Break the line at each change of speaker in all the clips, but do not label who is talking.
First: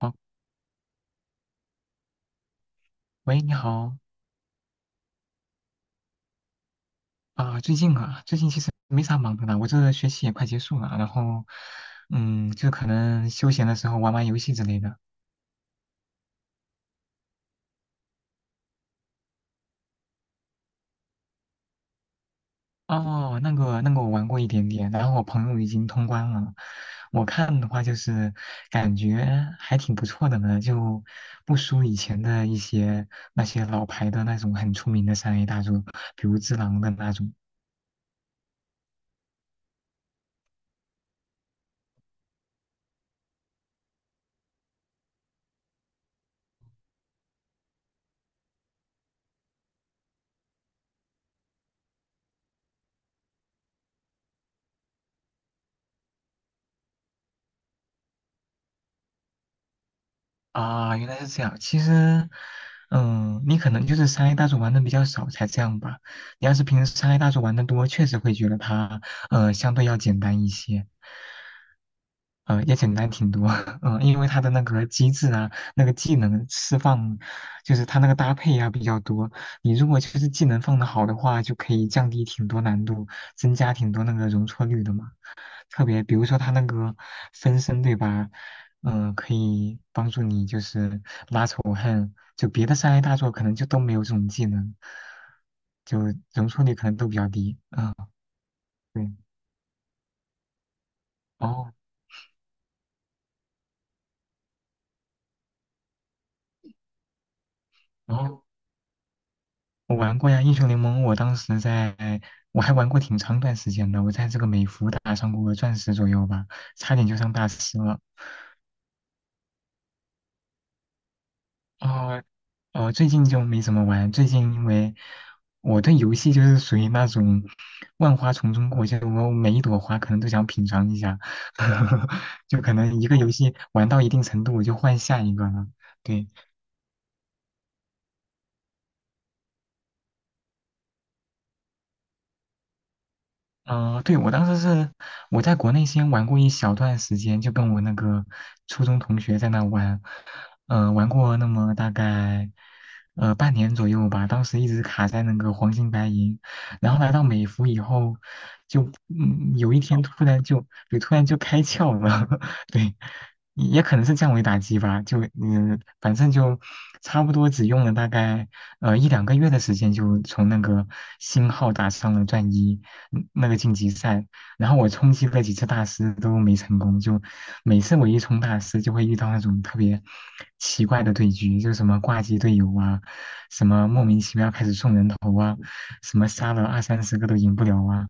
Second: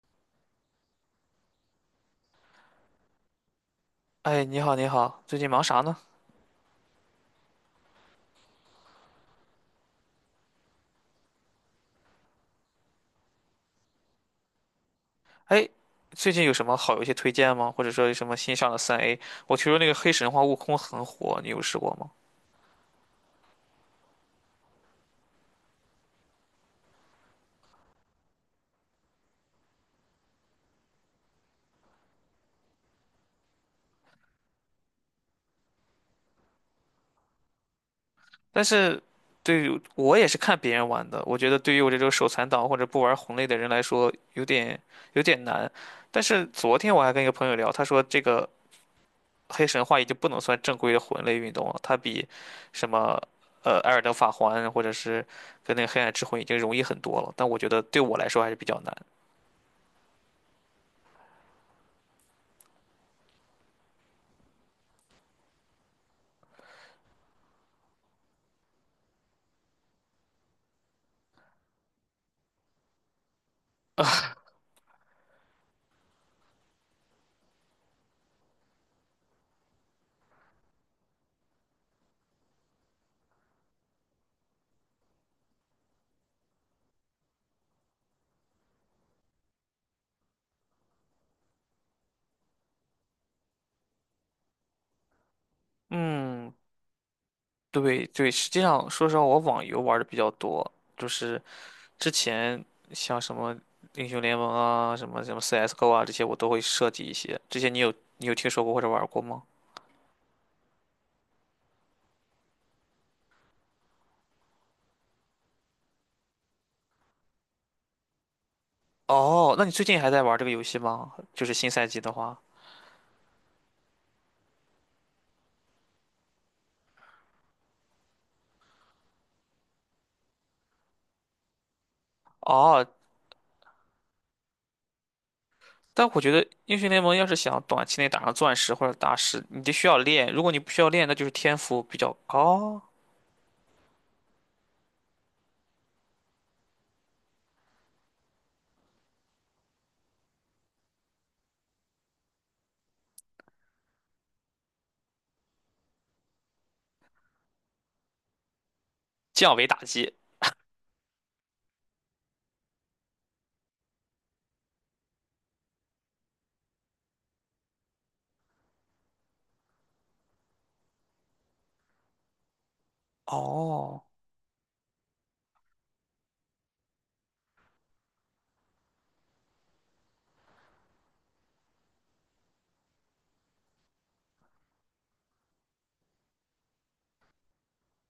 哦，喂，你好
哎，你好，你好，最近忙啥呢？
啊。最近啊，最近其实没啥忙的啦，我这个学期也快结束了，然后，就可能休闲的时候玩玩游戏之类的。
哎，最近有什么好游戏推荐吗？或者说有什么新上的3A？我听说那个黑神话悟空很火，你有试过吗？
哦，那个我玩过一点点，然后我朋友已经通关了。我看的话就是感觉还挺不错的呢，就不输以前的一些那些老牌的那种很出名的三 A 大作，比如《只狼》的那种。
但是对于我也是看别人玩的，我觉得对于我这种手残党或者不玩魂类的人来说，有点难。但是昨天我还跟一个朋友聊，他说这个黑神话已经不能算正规的魂类运动了，它比什么《艾尔登法环》或者是跟那个《黑暗之魂》已经容易很多了，但我觉得对我来说还是比较难。
啊，原来是这样。其实，你可能就是三 A 大作玩的比较少才这样吧。你要是平时三 A 大作玩的多，确实会觉得它，相对要简单一些，也简单挺多。因为它的那个机制啊，那个技能释放，就是它那个搭配啊比较多。你如果就是技能放的好的话，就可以降低挺多难度，增加挺多那个容错率的嘛。特别，比如说它那个分身，对吧？可以帮助你就是拉仇恨，就别的三 A 大作可能就都没有这种技能，就容
嗯，
错率可能都比较低。啊，
对对，实际上说实
对。
话，我网游玩的比较多，就是
哦，
之前像什么英雄联盟啊、什么什么 CS:GO 啊这些，我都会设计一些。这些你有
然
你有
后
听说过或者玩过吗？
我玩过呀。英雄联盟，我当时在，我还玩过挺长一段时间的，我在这个美服打上过钻石左右吧，差点就上大师了。
哦，那你最近还在玩这个游戏吗？就是新赛季的
哦，
话，
哦，最近就没怎么玩。最近因为我对游戏就是属于那种万花丛中过，就我每一朵花可能都想品尝一下，就可
哦，
能一个游戏玩到一定程度，我就换下一个了。
但我
对。
觉得英雄联盟要是想短期内打上钻石或者大师，你就需要练。如果你不需要练，那就是天赋比较高，
嗯，对，我当时是我在国内先玩过一小段时间，就跟我那个初中同学在那玩。嗯，玩过那么大概半年左右吧。当时一直卡在那个黄金白银，然后来到美服以后，就
降维
有一
打
天
击。
突然就开窍了。对，也可能是降维打击吧，就反正就差不多只用了大概一两个月的时间，就从那个星号打上了钻一。那个晋级
哦，
赛，然后我冲击了几次大师都没成功，就每次我一冲大师就会遇到那种特别奇怪的对局，就什么挂机队友啊，什么莫名其妙开始送人头啊，什么杀了二三十个都赢不了啊，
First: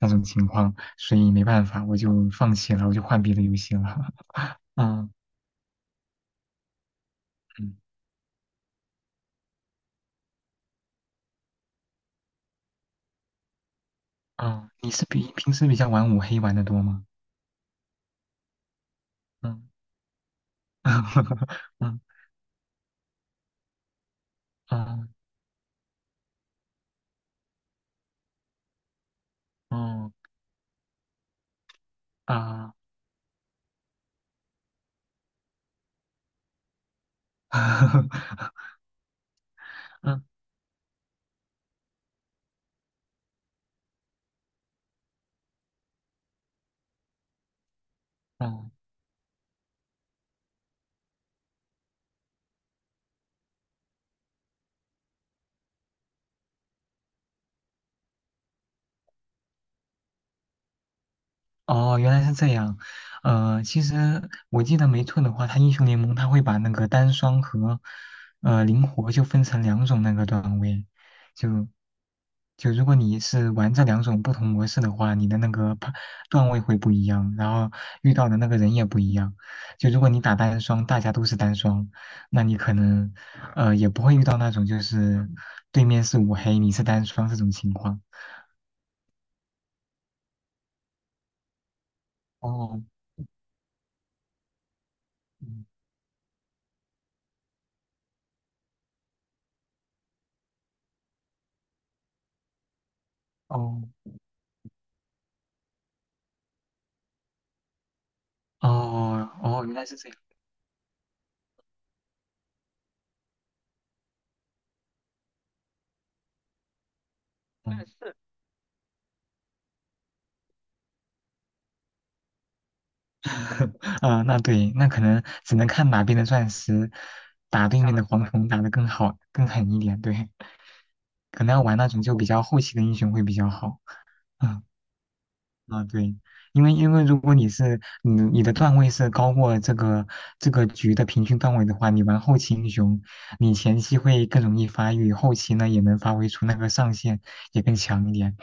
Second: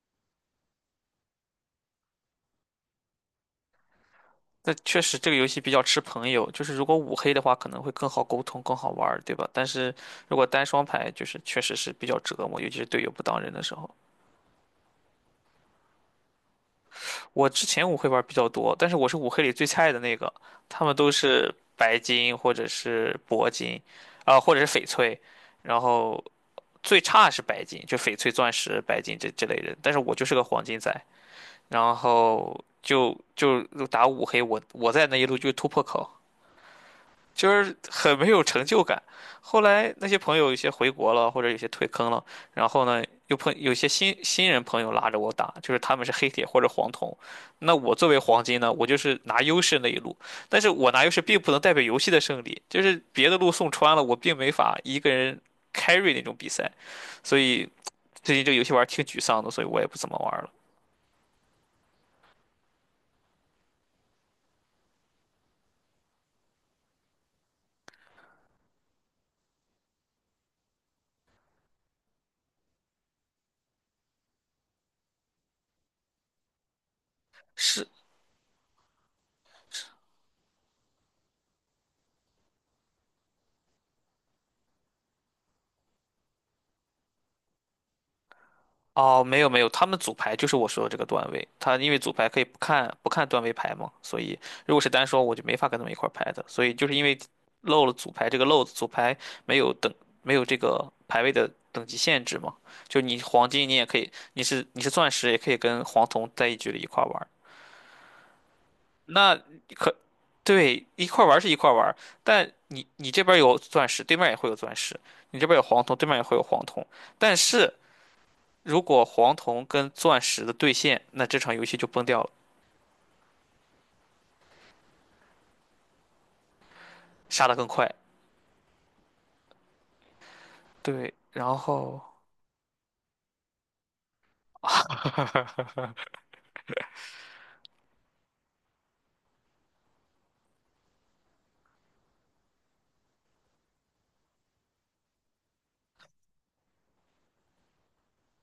那种情况，所以没办法，我就放弃了，我就换别的游戏了。
那确
嗯
实这个游戏比较吃朋友，就是如果五黑的话可
嗯
能会更好沟通、更好玩儿，对吧？但是如果单双排，就是确实是比较折磨，尤其是队友不当人的时候。
嗯，你是比平时比较玩五黑玩的多吗？
我之前五黑玩儿比较多，但是我是五黑里最
嗯
菜的那个，他们都是 白
嗯
金或者是铂金，啊、或者是翡
嗯
翠，然后最差是白金，就翡翠、钻石、白金这类人，但是
嗯
我就是个黄金仔，然后
啊
就打五黑，我在那一路就是突破口。就是很没有成就感。后来 那些
嗯
朋友有些回国了，或者有些退坑了，然后呢，又碰有些新人朋友拉着我打，就是他们是黑铁或者黄铜，那我作为黄金呢，
嗯
我就是拿优势那一路，但是我拿优势并不能代表游戏的胜利，就是别的路送穿了，我并没法一个人 carry 那种比赛，所以最近这个游戏玩儿挺沮丧的，所以我也不怎么玩儿了。
哦，原来是这样。其实我记得没错的话，它英雄联盟它会把那个单双和灵活就分成两种那个段位，就如果你是玩这两种不同模式的话，你的那个段位会不一样，然后
是
遇到的那个人也不一样。就如果你打单双，大家都是单双，那你可能也不会遇到那种就是对面是五黑、你是单双这种情况。
哦，没有没有，他们组牌就是我说的这个段位，他因为组牌可以不
哦，
看不看段位牌嘛，所以如果是单说我就没
嗯
法跟他们一块儿拍的，所以就是因为漏了组牌这个漏子，组牌没有等没有这个排位的等级限制嘛，就你黄金你
哦。
也可以，你是钻石也可以跟黄铜在一局里一块儿玩儿。
哦
那
哦，原来
可
是这样。
对一块儿玩儿是一块儿玩儿，但你这边儿有钻石，对面也会有钻石，你这边儿有黄铜，对面也会有黄铜，但是。
嗯，
如果黄铜跟钻石的对线，那这场游戏就崩掉了，
啊，那对，那可能只能看哪边的钻石
杀得更
打对
快。
面的黄铜打得更好、更狠一点。对，
对，
可能
然
要玩那种
后
就比较后期的英雄会比较好。啊，对，因为如果你是你的段位是高过这个局的平均段位的话，你玩后期英雄，你前期会更容易发育，后期呢也能发挥出那个上限，也更强一点。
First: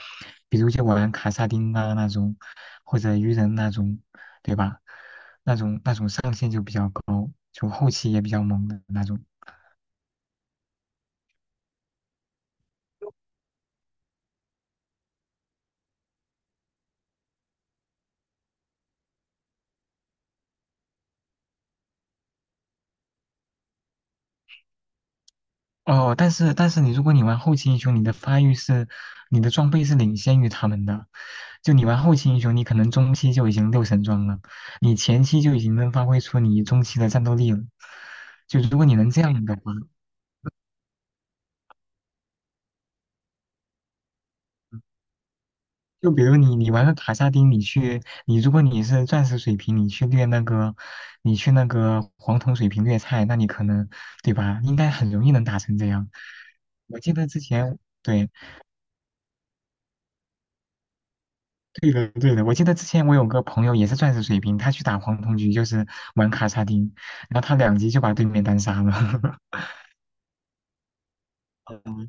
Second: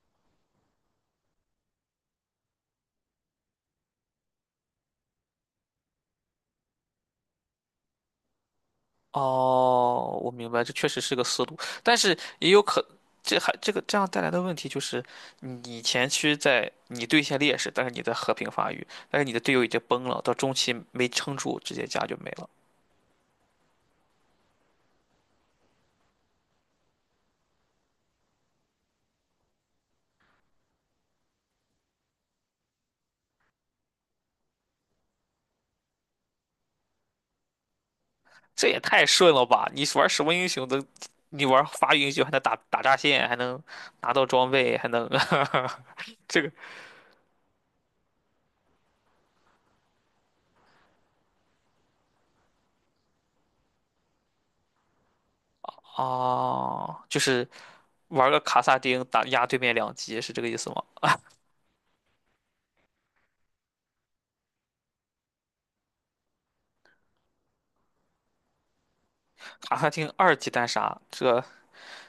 比如就玩卡萨丁啊那种，或者鱼人那种，对吧？那种上限就比较高，就后期也比较猛的那种。
哦，我明白，这确实是个思路，但是也有可，这这样带来的问题就是，你前期在你对线劣势，但是你在和平发育，但是你的队友已经崩了，到中期没撑住，直接家就没了，
哦，但是你如果玩后期英雄，你的发育是，你的装备是领先于他们的。就你玩后期英雄，你可能中期就已经六神装了，你前期就已经能发挥出你中期的战斗力了。就
这
如
也
果你
太
能这
顺了
样的
吧？
话，
你玩什么英雄都，你玩发育英雄还能打打炸线，还能拿到装备，还能
就比 如
这个
你玩个卡萨丁，你如果你是钻石水平，你去掠那个，你去那个黄铜水平掠菜，那你可能对吧？应该很容易能打成这样。
哦，
我记
就
得之
是
前。对，
玩个卡萨丁打压对面2级是这个意思吗？
对的，对的。我记得之前我有个朋友也是钻石水平，他去打黄铜局就是玩卡萨丁，然后他两局就把对面单杀了。
卡萨丁2级单杀，这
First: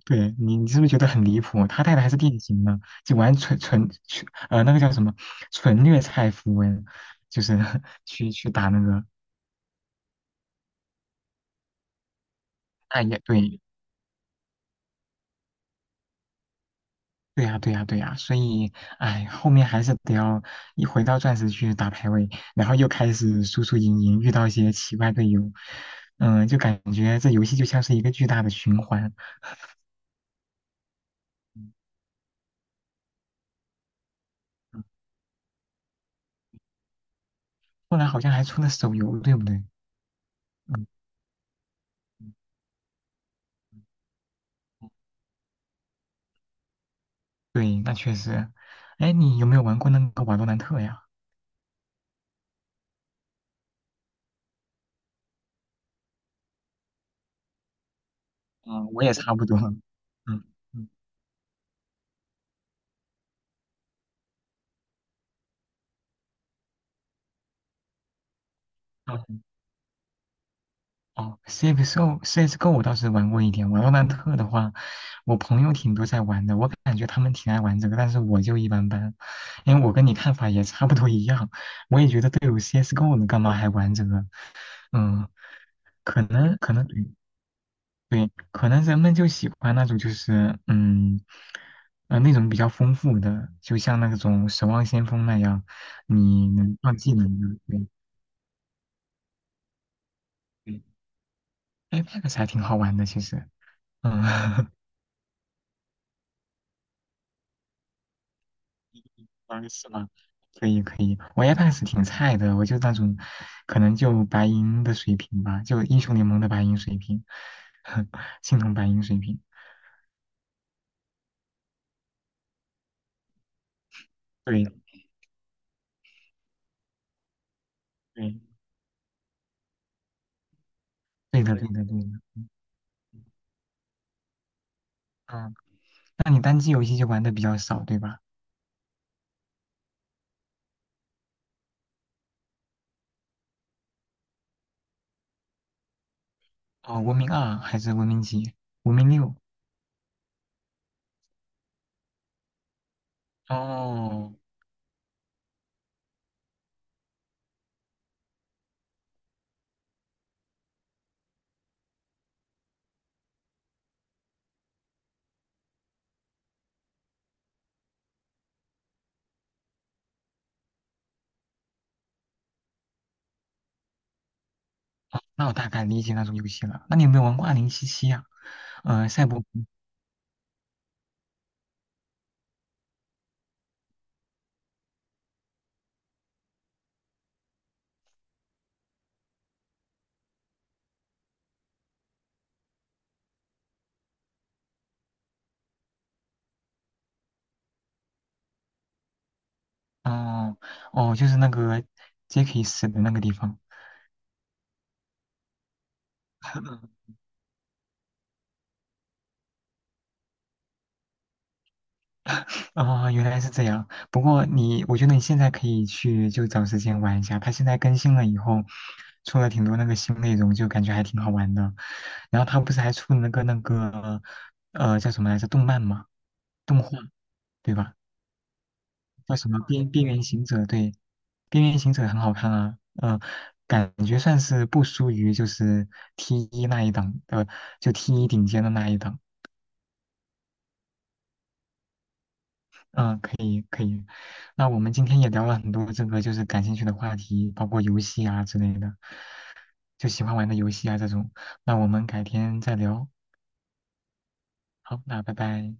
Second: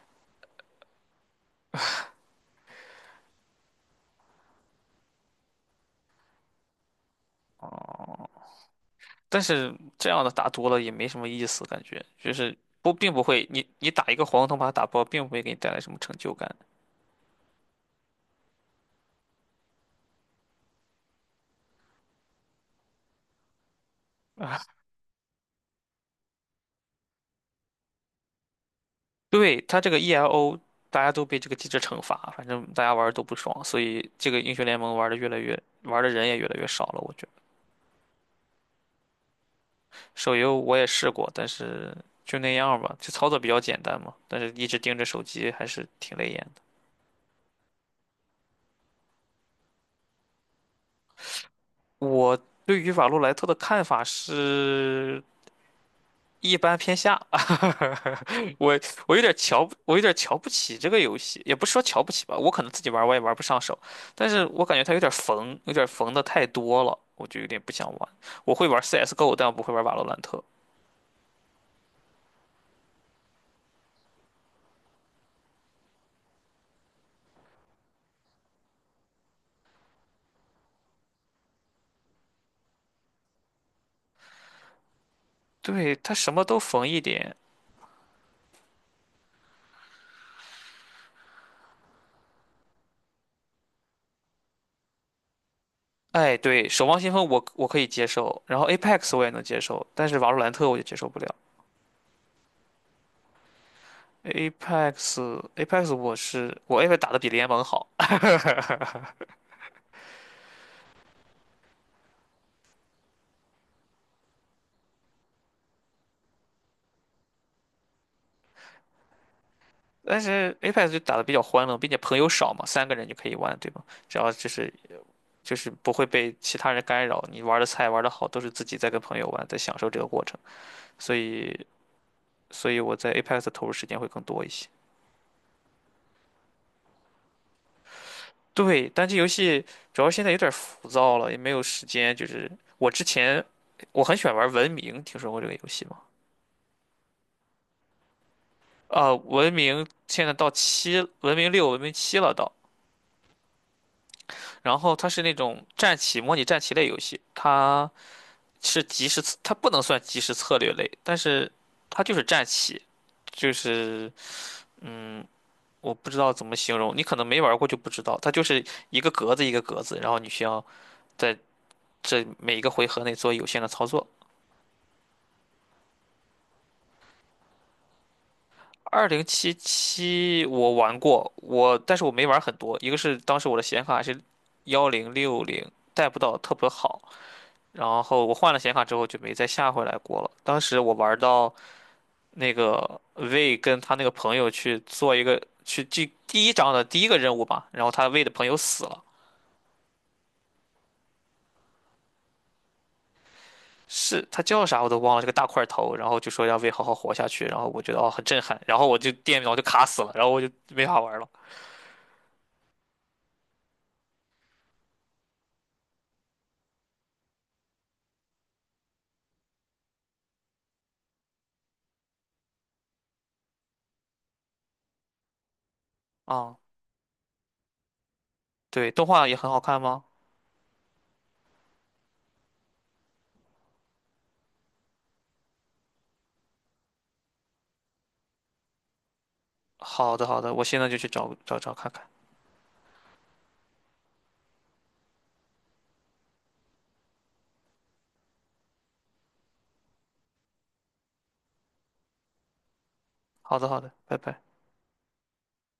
对你，你是不是觉得很离谱？他带的还是电竞呢，就玩纯纯纯那个叫什么纯虐菜符文，就是 去打那个。
但是这样的打多了也没什么意思，感觉就是
哎也
不会，
对，
你打一个黄铜把它打爆，并不会给你带来什么成就感。
对呀、对呀、对呀、所以哎，后面还是得要一回到钻石去打排位，然后又开始输输赢赢，遇到一些奇怪队友。嗯，就感觉这游戏就像是一个巨大的循环。
对，它这个 ELO，大家都被这个机
嗯
制惩罚，反正大家玩的都不爽，所以这个英雄联
嗯
盟玩的人也越来越少了。我觉得
后来好像还出了手游，对不对？
手游我也
嗯，
试过，但是
嗯
就那样吧，就操作比较简单嘛，但是一直盯着手机还是挺累眼的。
对，那确实。哎，你有没有玩过那个瓦罗兰特呀？
我对于瓦洛莱特的看法是一般偏下，我
嗯，我也差不多。
我有点瞧
嗯
不起这
嗯
个游戏，也不是说瞧不起吧，我可能自己玩儿我也玩不上手，但是我感觉它有点缝，有点缝的太多了，我就有点不想玩。我会玩 CS:GO，
哦
但我不会玩瓦洛兰特。
哦CS:GO，CS:GO 我倒是玩过一点。瓦罗兰特的话，我朋友挺多在玩的，我感觉他们挺爱玩这个，但是我就一般般。因为我跟你看法也差不多一样，我也觉得队友 CS:GO 了，干嘛还玩这个？嗯，
对，它
可
什么
能
都
可能
缝一点。
对，可能人们就喜欢那种，就是那种比较丰富的，就像那种《守望先锋》那样，
哎，
你
对，
能
守
放
望先
技
锋
能
我
的。
我可以
对
接受，然后 Apex 我也能接受，但是瓦洛兰特我
对，
就接受不了。
哎，那 X 还挺好玩的，其实。嗯，
Apex Apex 我是我 Apex 打的比联盟好，
个是吗？可以可以，我 Apex 挺菜的，我就那种，可能就白银的水平吧，就英雄联盟的白银水平。青铜白银水平，
但是 Apex 就打的比较欢乐，并且朋友少嘛，三个人就可以玩，对吗？只要就是
对
就是不会被其他人干扰，你玩的菜玩的好，都是
对
自己在跟朋友玩，在享受这个过程。所
对的
以，
对的对的。
所以我在 Apex 的投入时间会更多一些。
嗯，那你单机游戏就玩的比较少，对吧？
对，单机游戏主要现在有点浮躁了，也没有时间。就是我之前我很喜欢玩文明，听说过这个游戏吗？
哦，文明二还是文明几？文明
啊，
六。
《文明现在到七，文明六、文明七了到，
哦，
然后它是那种战棋模拟战棋类游戏，它。是即时，它不能算即时策略类，但是它就是战棋，就是嗯，我不知道怎么形容，你可能没玩过就不知道，它就是一个格子一个格子，然后你需要在这每一个回合内做有限的操作。
那我大概理解那种游戏了。那你有没有玩过二零七七呀？
二零
赛博，
七七我玩过，但是我没玩很多，一个是当时我的显卡是1060，带不到特别好，然后我换了显卡之后就没再下回来过了。当时我玩到那个魏跟他那个朋友去做一个去第一章的第一个任务吧，然后他魏的朋友死了，
哦哦，就是那个杰克死的那个地方。
是他叫啥我都忘了，这个大块头，然后就说让魏好好 活下去，然后我觉得哦很震撼，然后我就电脑就卡死了，然后我就没法玩了
哦，原来是这样。不过你，我觉得你现在可以去就找时间玩一下。它现在更新了以后，出了挺多那个新内容，就感觉还挺好玩的。然后它不是还出了那个叫什么来着动漫嘛，
啊。
动画，对吧？
对，动画也
叫什
很
么
好看吗？
边缘行者，对，边缘行者很好看啊。嗯，感觉算是不输于就是 T 一那一档，就 T 一顶尖的那一档。
好的好的，我现在就去找找找看看。
嗯、可以可以。那我们今天也聊了很多这个就是感兴趣的话题，包括游戏啊之类的，就喜欢玩的游戏啊这种。那我们改天再聊，
好的好的，拜拜。
好，那拜拜。